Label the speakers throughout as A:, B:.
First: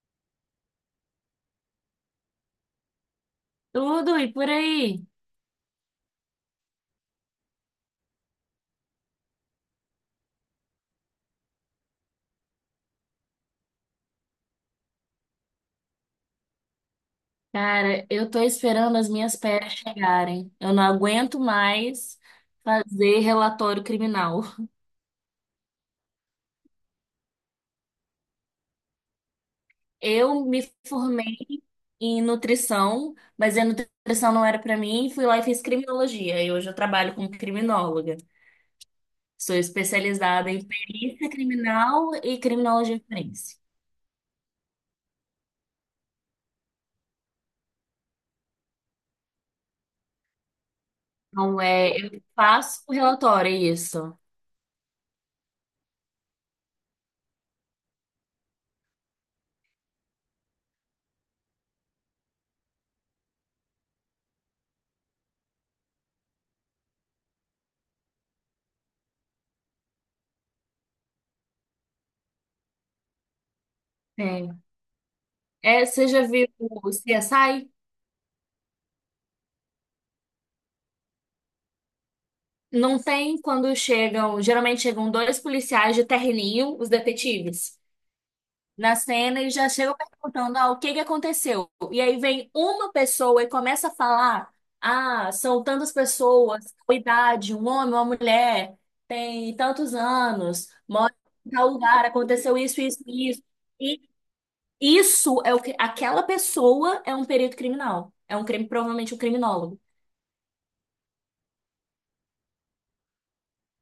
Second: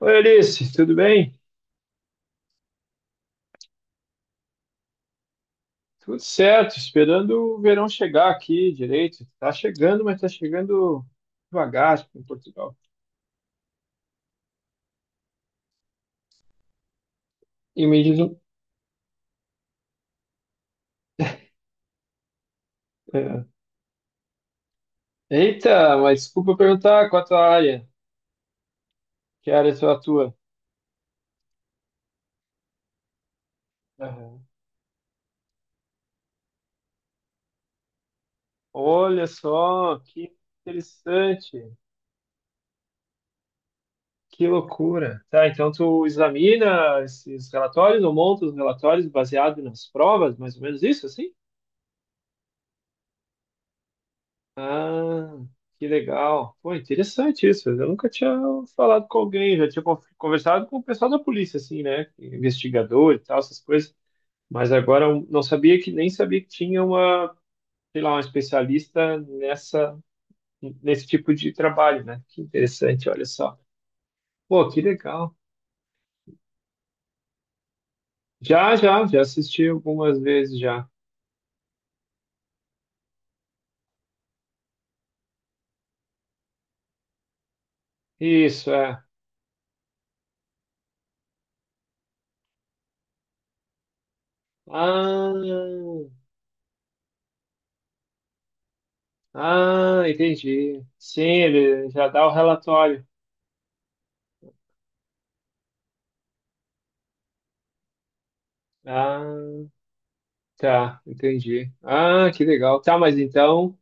A: Oi, Alice, tudo bem?
B: Tudo e por aí.
A: Tudo certo, esperando o verão chegar aqui direito. Tá chegando, mas tá chegando devagar tipo, em Portugal. E me
B: Cara,
A: diz,
B: eu tô esperando as minhas férias chegarem. Eu não aguento mais fazer
A: é.
B: relatório criminal.
A: Eita, mas desculpa perguntar qual a tua área, que área tu atua?
B: Eu me formei em nutrição, mas a nutrição não
A: Aham.
B: era pra mim, fui lá e fiz criminologia. E hoje eu trabalho como criminóloga.
A: Olha
B: Sou
A: só, que
B: especializada em perícia
A: interessante,
B: criminal e criminologia forense.
A: que loucura. Tá, então tu examina esses relatórios ou monta os relatórios baseado nas provas, mais ou menos isso, assim?
B: Então, eu faço relatório, é isso.
A: Ah, que legal. Pô, interessante isso. Eu nunca tinha falado com alguém, já tinha conversado com o pessoal da polícia, assim, né? Investigador e tal, essas coisas. Mas agora eu não sabia que nem sabia que tinha uma, sei lá, uma especialista nessa, nesse tipo de trabalho, né? Que interessante, olha só.
B: É.
A: Pô, que legal.
B: É, você já viu o CSI?
A: Já, já, já assisti algumas vezes já.
B: Não tem quando chegam, geralmente chegam dois policiais de terninho, os detetives,
A: Isso,
B: na
A: é.
B: cena e já chegam perguntando, ah, o que que aconteceu? E aí vem uma pessoa e começa a falar, ah,
A: Ah,
B: são tantas pessoas, tal idade, um homem, uma mulher, tem tantos
A: ah,
B: anos,
A: entendi.
B: mora
A: Sim,
B: em tal
A: ele
B: lugar,
A: já dá o
B: aconteceu isso, isso,
A: relatório.
B: isso. E isso é o que, aquela pessoa é um perito criminal, é um crime, provavelmente um
A: Ah.
B: criminólogo.
A: Tá, entendi. Ah, que legal. Tá, mas então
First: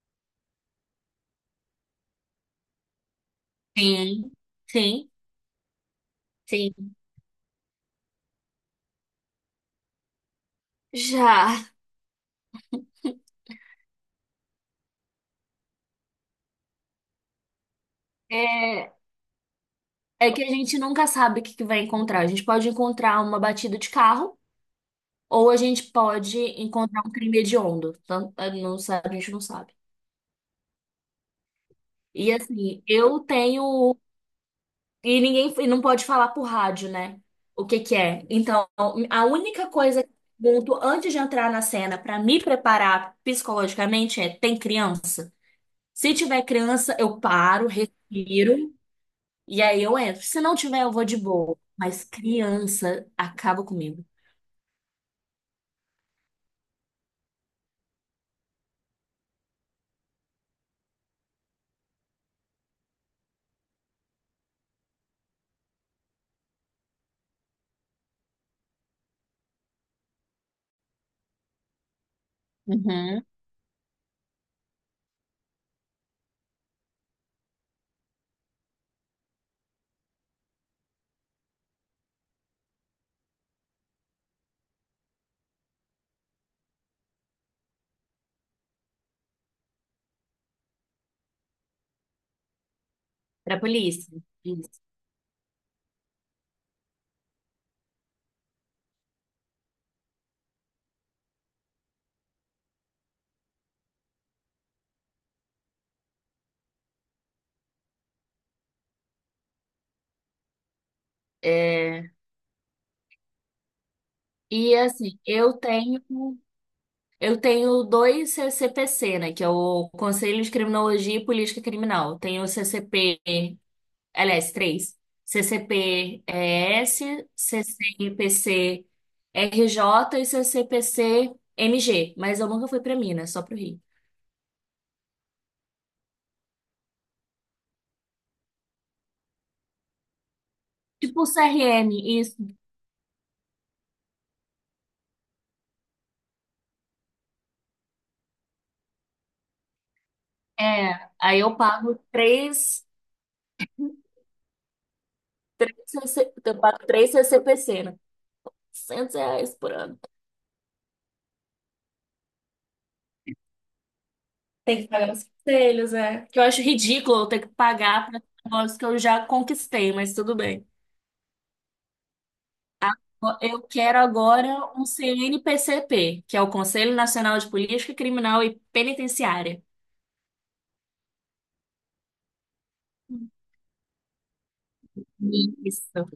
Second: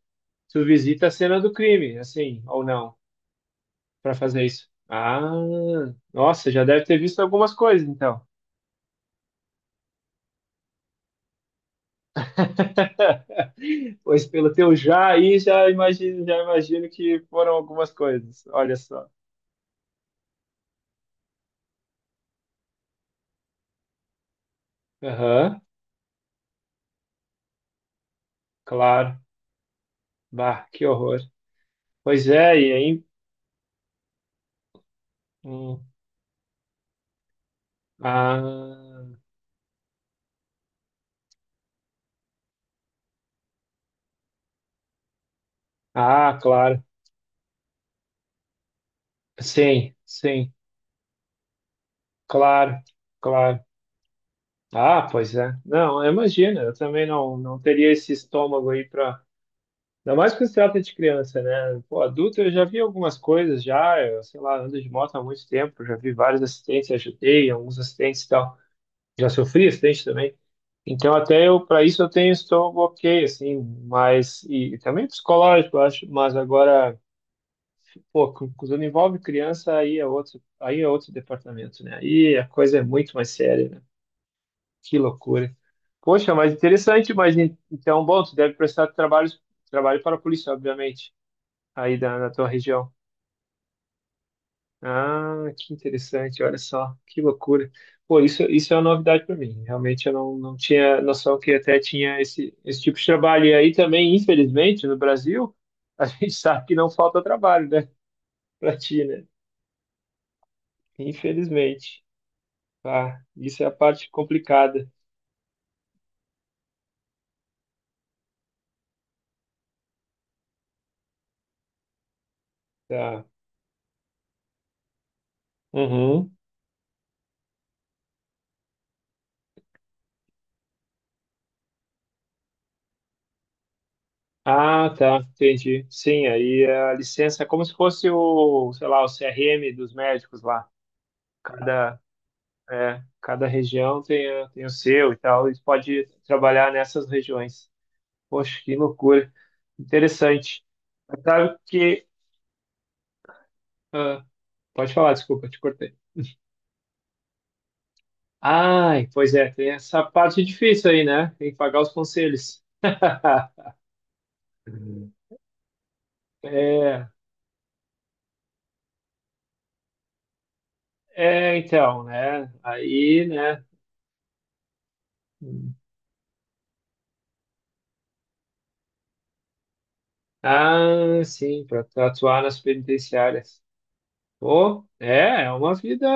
A: tu visita a cena do crime, assim, ou não, para
B: Sim,
A: fazer isso.
B: sim,
A: Ah, nossa, já deve
B: sim.
A: ter visto algumas coisas, então.
B: Já.
A: Pois pelo teu já aí, já imagino que foram algumas coisas. Olha
B: É,
A: só.
B: É que a gente nunca sabe o que que vai encontrar. A gente pode encontrar uma batida de carro ou a
A: Aham,
B: gente pode encontrar um crime hediondo. Não sabe, a
A: claro.
B: gente não sabe.
A: Bah, que horror. Pois
B: E
A: é, e
B: assim,
A: aí?
B: eu tenho. E ninguém e não
A: Hum,
B: pode falar por rádio, né? O que que é. Então,
A: ah,
B: a única coisa que eu pergunto antes de entrar na cena para me preparar psicologicamente é: tem criança? Se
A: ah,
B: tiver
A: claro.
B: criança, eu paro, respiro e aí
A: Sim,
B: eu entro. Se
A: sim,
B: não tiver, eu vou de boa. Mas
A: claro,
B: criança acaba
A: claro.
B: comigo.
A: Ah, pois é. Não, imagina, eu também não, não teria esse estômago aí para. Ainda mais quando se trata de criança, né? Pô, adulto eu já vi algumas coisas já, eu, sei lá, ando de moto há muito tempo, já vi vários acidentes, ajudei, alguns acidentes e tal. Já sofri acidente também. Então até eu, para isso eu tenho estômago
B: Uhum.
A: ok, assim, mas e também psicológico, eu acho, mas agora, pô, quando envolve criança aí é outro departamento, né? Aí a coisa é muito mais séria, né? Que loucura. Poxa, mas interessante, mas então, bom, tu deve prestar trabalho para a polícia, obviamente, aí da, na tua região.
B: Pra polícia. Isso.
A: Ah, que interessante, olha só, que loucura. Pô, isso é uma novidade para mim. Realmente eu não, não tinha noção que até tinha esse tipo de trabalho. E aí também, infelizmente, no Brasil, a gente sabe que não falta trabalho, né? Para ti, né? Infelizmente.
B: É,
A: Tá, isso é a parte
B: e
A: complicada.
B: assim, eu tenho dois CCPC, né? Que é o Conselho de Criminologia e Política Criminal. Tenho o CCP,
A: Tá.
B: aliás, três.
A: Uhum.
B: CCP-ES, CCPC RJ e CCPC MG. Mas eu nunca fui pra Minas, só pro Rio.
A: Ah, tá, entendi. Sim, aí é a licença é como se fosse o, sei lá, o CRM dos médicos lá.
B: Tipo o CRM,
A: Cada,
B: isso.
A: cada região tem, a- tem o seu e tal. Eles podem trabalhar nessas regiões. Poxa, que loucura. Interessante.
B: É,
A: Mas
B: aí
A: Sabe
B: eu
A: que.
B: pago três,
A: Ah, pode falar, desculpa, eu te cortei.
B: três, CC eu pago três CCPC, né?
A: Ai,
B: 100
A: pois é,
B: reais
A: tem
B: por ano.
A: essa parte difícil aí, né? Tem que pagar os conselhos.
B: Tem que pagar os conselhos, é. Que eu acho
A: É,
B: ridículo eu ter que pagar para negócios que eu já conquistei, mas tudo bem.
A: é, então, né? Aí,
B: Eu
A: né?
B: quero agora um CNPCP, que é o Conselho Nacional de Política Criminal e Penitenciária.
A: Ah, sim, para atuar nas penitenciárias. Pô, é, é
B: Isso.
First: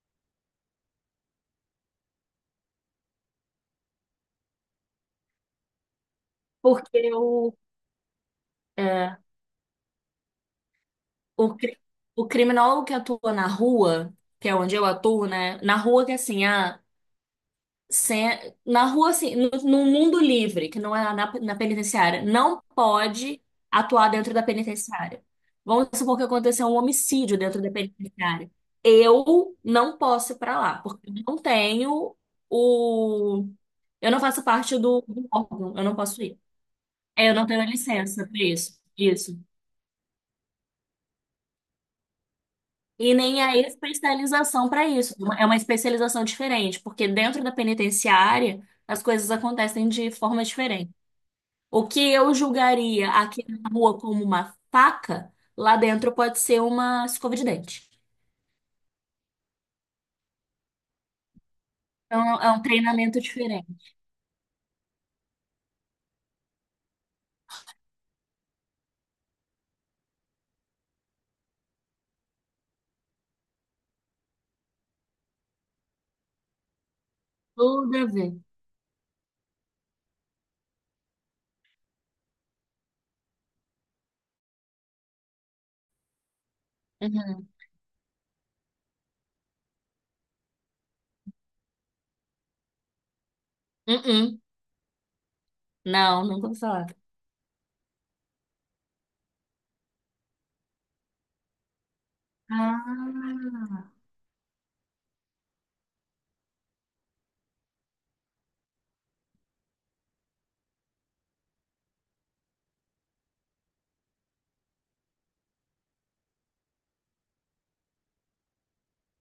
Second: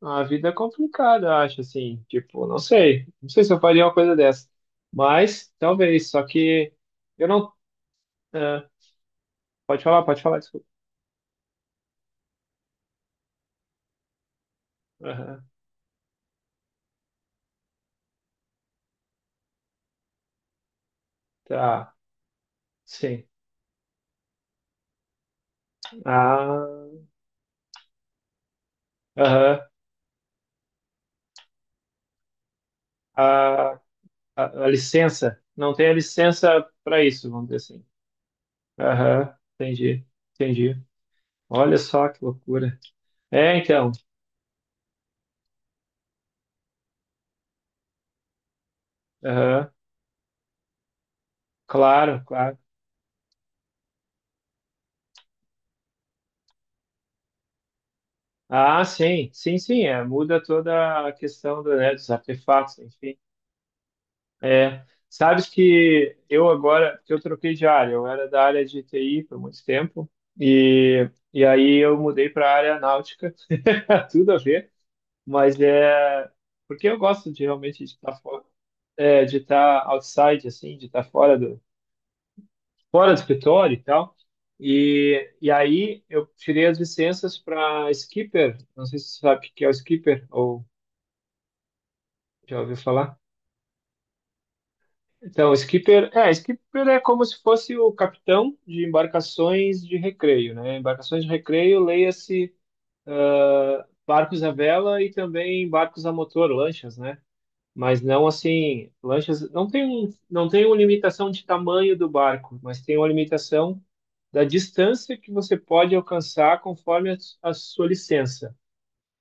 A: uma vida complicada, acho assim. Tipo, não sei, não sei se eu faria uma coisa dessa, mas talvez. Só que
B: Porque
A: eu não. Ah,
B: é,
A: pode falar, desculpa.
B: o, cri- o criminólogo que atua na rua, que é onde eu atuo,
A: Aham,
B: né? Na rua que é assim, na rua, assim, no mundo livre, que não é na
A: tá,
B: penitenciária, não
A: sim.
B: pode atuar dentro da penitenciária. Vamos supor que aconteceu um
A: Ah,
B: homicídio dentro da penitenciária. Eu
A: aham,
B: não posso ir para lá, porque eu não tenho o.
A: a,
B: Eu não faço
A: a
B: parte do
A: licença.
B: órgão,
A: Não
B: eu
A: tem a
B: não posso ir.
A: licença para
B: É,
A: isso,
B: eu não
A: vamos dizer
B: tenho
A: assim.
B: licença para isso.
A: Aham,
B: Isso.
A: entendi, entendi. Olha só que loucura.
B: E nem a
A: É, então.
B: especialização para isso. É uma especialização diferente, porque dentro da penitenciária as coisas
A: Aham,
B: acontecem de forma diferente. O que
A: claro,
B: eu
A: claro.
B: julgaria aqui na rua como uma faca, lá dentro pode ser uma escova de dente.
A: Ah, sim, sim, sim, é, muda toda a questão do, né, dos
B: Então é um
A: artefatos, enfim.
B: treinamento diferente.
A: É, sabes que eu agora, que eu troquei de área, eu era da área de TI por muito tempo, e aí eu mudei para a área náutica, tudo a ver, mas é porque eu gosto de realmente
B: Tudo
A: de
B: a
A: estar
B: ver.
A: fora, é, de estar outside, assim, de estar fora do escritório e tal. E aí eu tirei as licenças
B: Uhum.
A: para skipper, não sei se você sabe o que é o skipper, ou já ouviu falar?
B: Uh-uh.
A: Então,
B: Não, nunca ouvi falar.
A: skipper é como se fosse o capitão de embarcações de recreio, né? Embarcações de recreio, leia-se ah,
B: Ah,
A: barcos à vela e também barcos a motor, lanchas, né? Mas não assim, lanchas não tem um, não tem uma limitação de tamanho do barco, mas tem uma limitação da distância que você pode alcançar conforme a sua licença.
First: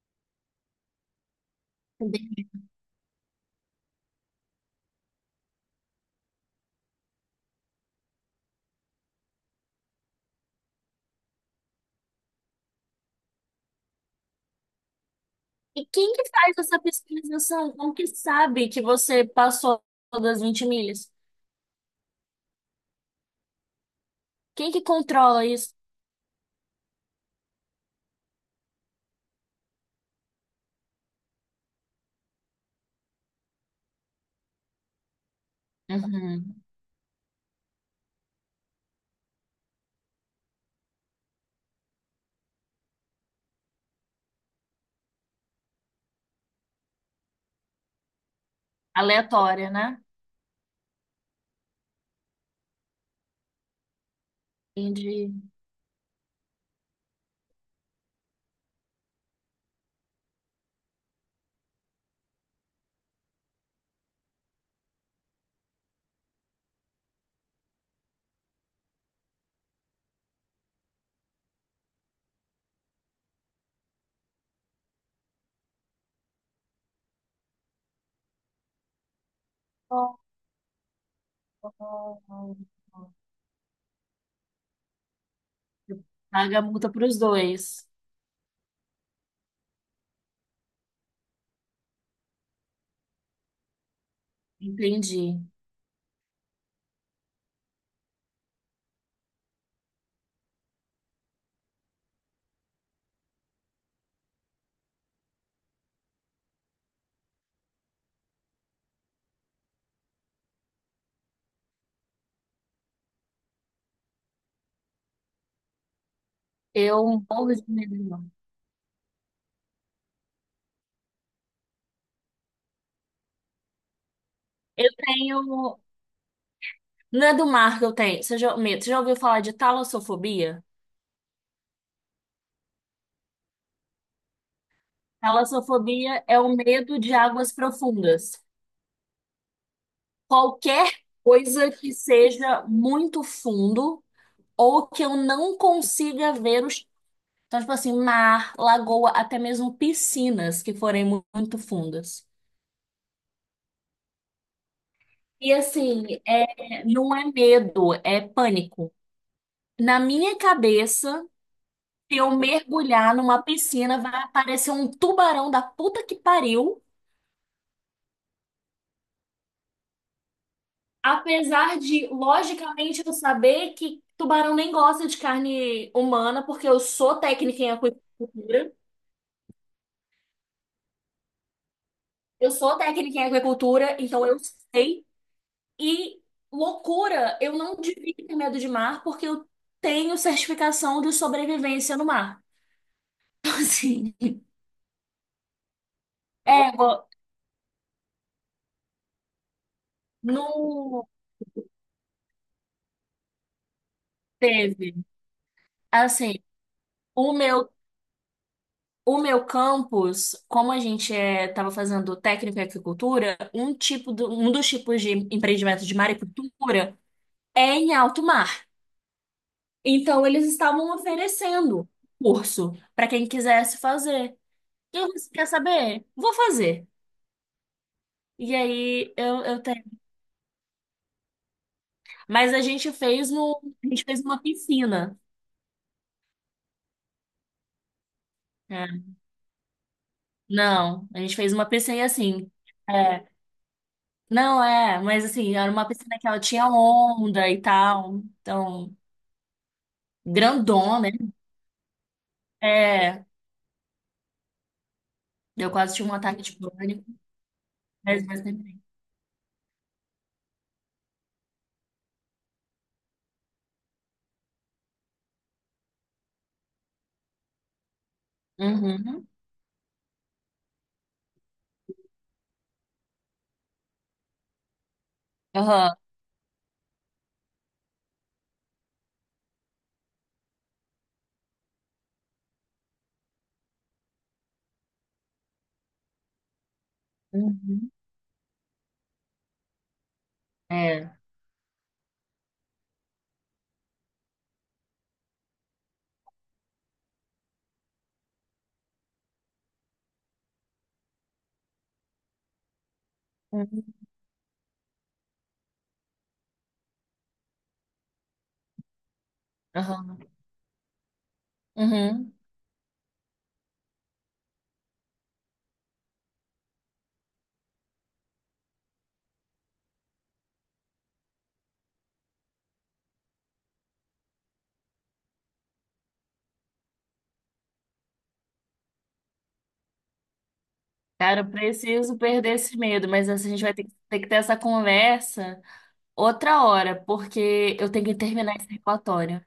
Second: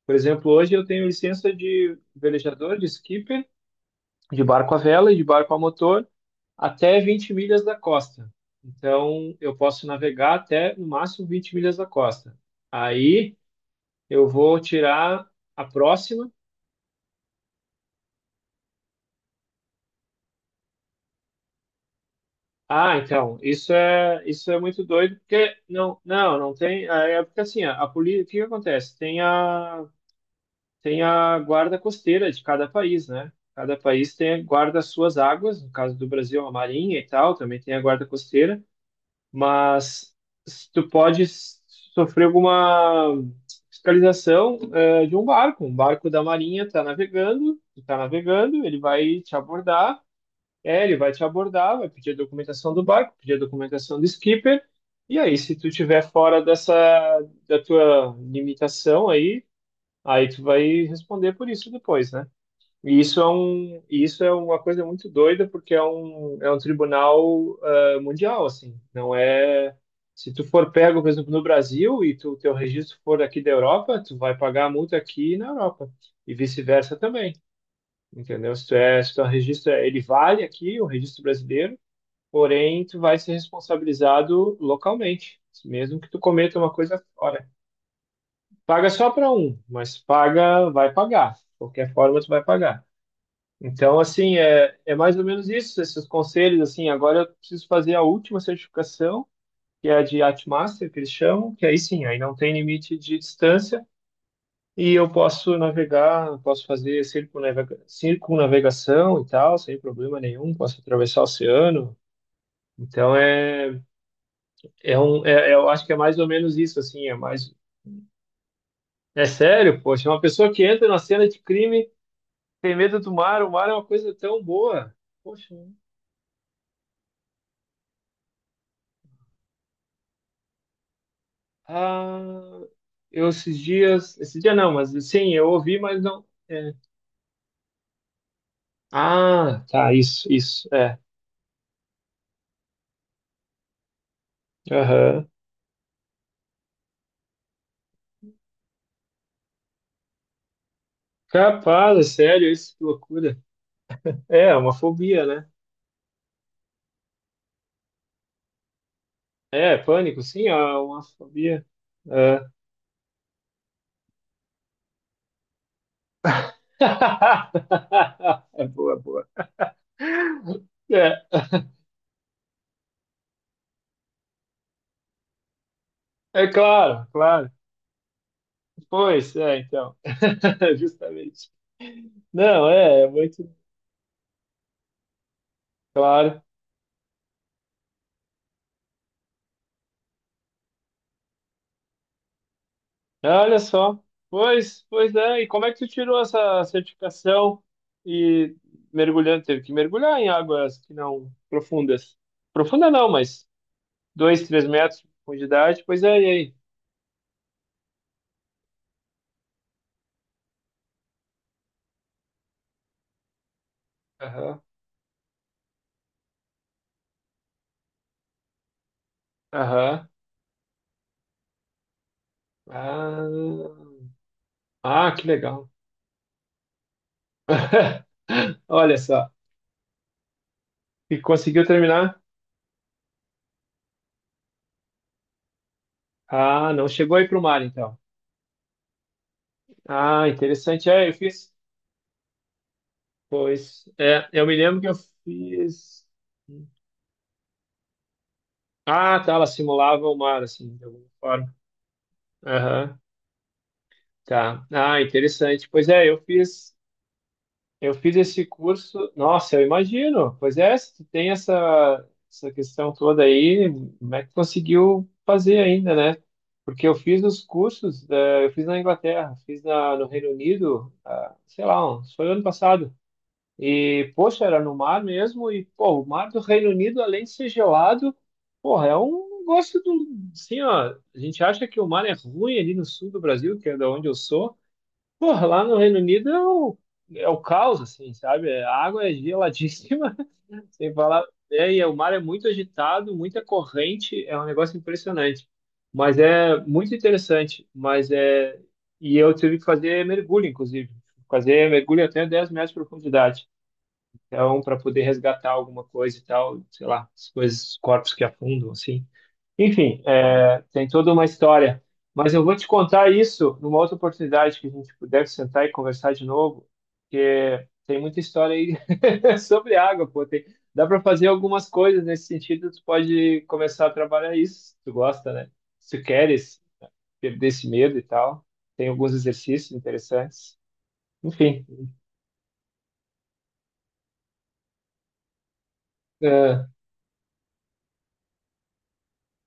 A: Por exemplo, hoje eu tenho licença de
B: entendi.
A: velejador, de skipper, de barco à vela e de barco a motor. Até 20 milhas da costa. Então, eu posso navegar até no máximo 20 milhas da costa. Aí eu vou tirar a
B: E quem que
A: próxima.
B: faz essa pesquisização? Como que sabe que você passou das 20 milhas?
A: Ah, então, isso é
B: Quem que
A: muito doido,
B: controla
A: porque
B: isso?
A: não, não, não tem, é porque assim, a polícia, o que que acontece? Tem a tem a guarda costeira de cada país, né? Cada país tem guarda as suas águas, no caso do Brasil, a
B: Uhum.
A: Marinha e tal, também tem a guarda costeira. Mas tu pode sofrer alguma fiscalização de um barco. Um barco da Marinha está navegando, ele vai te
B: Aleatória, né?
A: abordar, é, ele vai te abordar, vai pedir a documentação do barco, pedir a documentação do skipper, e
B: Entendi.
A: aí, se tu tiver fora dessa, da tua limitação aí, aí tu vai responder por isso depois, né? E isso é um, isso é uma coisa muito doida, porque é um tribunal ah, mundial, assim. Não é. Se tu for pego, por exemplo, no Brasil e tu, teu registro for aqui da Europa, tu vai pagar a multa aqui na Europa. E vice-versa também, entendeu? Se tu é, se teu registro, é- ele
B: Oh,
A: vale aqui, o registro brasileiro,
B: oh, oh,
A: porém tu
B: oh.
A: vai ser responsabilizado localmente, mesmo que tu
B: Paga
A: cometa
B: a
A: uma
B: multa
A: coisa
B: para os
A: fora.
B: dois.
A: Paga só para um, mas paga, vai pagar. De qualquer forma, tu vai pagar. Então, assim, é, é mais ou
B: Entendi.
A: menos isso, esses conselhos, assim, agora eu preciso fazer a última certificação, que é a de Yachtmaster, que eles chamam, que aí sim, aí não tem limite de distância, e eu posso navegar, posso fazer circunnavegação e tal, sem problema nenhum, posso atravessar o oceano, então é, é um, é, eu acho que é mais ou menos isso, assim, é
B: Eu
A: mais,
B: morro de medo de mar.
A: é sério, poxa, uma pessoa que entra na cena de crime tem medo do mar, o mar é uma coisa tão
B: Eu
A: boa, poxa,
B: tenho. Não é do mar que eu tenho. Você já, medo. Você já ouviu falar de talassofobia?
A: ah... Eu esses dias, esse dia não, mas sim, eu ouvi, mas
B: Talassofobia
A: não.
B: é o
A: É.
B: medo de águas profundas.
A: Ah, tá, isso,
B: Qualquer
A: é.
B: coisa que seja muito fundo ou que eu
A: Aham.
B: não consiga ver os. Então, tipo assim, mar, lagoa, até mesmo piscinas que forem muito
A: Capaz, é
B: fundas.
A: sério, isso, que loucura. É, é uma fobia, né?
B: E assim, é, não é medo, é pânico.
A: É,
B: Na
A: pânico,
B: minha
A: sim, é uma
B: cabeça.
A: fobia.
B: Se eu
A: É.
B: mergulhar numa piscina, vai aparecer um tubarão da puta que pariu.
A: É boa, boa. É,
B: Apesar de, logicamente, eu saber que tubarão nem gosta de carne humana,
A: é
B: porque eu
A: claro,
B: sou
A: claro.
B: técnica em aquicultura.
A: Pois, é, então. Justamente.
B: Eu
A: Não,
B: sou
A: é, é
B: técnica em
A: muito
B: aquicultura, então eu sei. E
A: claro.
B: loucura, eu não devia ter medo de mar, porque eu tenho certificação de sobrevivência no mar. Então,
A: Olha só.
B: assim,
A: Pois, pois é. E como é que tu tirou essa
B: é,
A: certificação e mergulhando, teve que mergulhar em águas que
B: no,
A: não profundas? Profunda não, mas dois, três
B: teve.
A: metros de profundidade. Pois é, e
B: Assim,
A: aí?
B: o meu O meu campus, como a gente estava fazendo técnico em agricultura, um tipo do, um
A: Aham,
B: dos tipos de empreendimento de maricultura é em alto mar.
A: aham.
B: Então eles estavam oferecendo curso para quem quisesse fazer. E
A: Ah,
B: eu
A: ah, que
B: disse, quer
A: legal.
B: saber? Vou fazer. E
A: Olha
B: aí
A: só.
B: eu tenho.
A: E conseguiu terminar?
B: Mas a gente fez uma piscina.
A: Ah, não chegou aí para o mar, então.
B: É.
A: Ah, interessante.
B: Não,
A: É, eu
B: a gente fez
A: fiz.
B: uma piscina assim. É,
A: Pois, é, eu me
B: não
A: lembro que eu
B: é, mas assim, era uma
A: fiz.
B: piscina que ela tinha onda e tal. Então
A: Ah, tá, ela simulava o mar, assim, de
B: Grandona,
A: alguma
B: né?
A: forma. Aham,
B: É,
A: tá. Ah, interessante.
B: eu
A: Pois
B: quase tive
A: é,
B: um
A: eu
B: ataque de
A: fiz,
B: pânico,
A: eu fiz
B: mas mais
A: esse
B: tempo.
A: curso. Nossa, eu imagino. Pois é, se tu tem essa, essa questão toda aí, como é que tu conseguiu fazer ainda, né? Porque eu fiz os cursos, eu fiz na
B: Uhum.
A: Inglaterra, fiz na, no Reino Unido, ah, sei lá, uns- foi ano passado. E, poxa, era no mar mesmo. E,
B: Aham.
A: pô, o mar do Reino Unido, além de ser gelado, porra, é um negócio do. Assim, ó, a gente acha que o mar é ruim ali no sul do Brasil, que é da onde eu sou. Porra, lá no Reino Unido é o, caos,
B: Uhum.
A: assim, sabe? A água é geladíssima, sem
B: É.
A: falar. É, e o mar é muito agitado, muita corrente, é um negócio impressionante. Mas é muito interessante. Mas é. E eu tive que fazer mergulho, inclusive. Fazer mergulho até 10 metros de profundidade.
B: Uhum.
A: Então, para poder resgatar alguma coisa e tal, sei lá, as coisas, corpos que afundam, assim. Enfim,
B: Aham.
A: é, tem toda uma história.
B: Uhum.
A: Mas eu vou te contar isso numa outra oportunidade que a gente puder sentar e conversar de novo, porque tem muita história aí sobre água, pô. Tem, dá para fazer algumas coisas nesse sentido, tu pode começar a trabalhar isso, se tu gosta, né? Se tu queres perder esse medo e tal. Tem alguns exercícios interessantes.
B: Cara, eu
A: Enfim,
B: preciso perder esse medo, mas assim, a gente vai ter que ter essa conversa outra
A: é,
B: hora, porque eu tenho que terminar esse relatório.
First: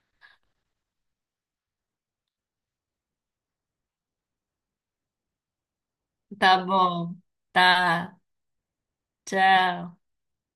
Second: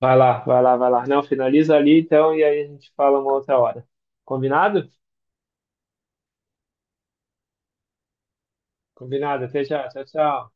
A: vai lá, vai lá, vai lá. Não, finaliza ali então e aí a gente fala uma outra hora. Combinado?
B: Tá bom. Tá.
A: Combinado. Até já.
B: Tchau.
A: Tchau, tchau.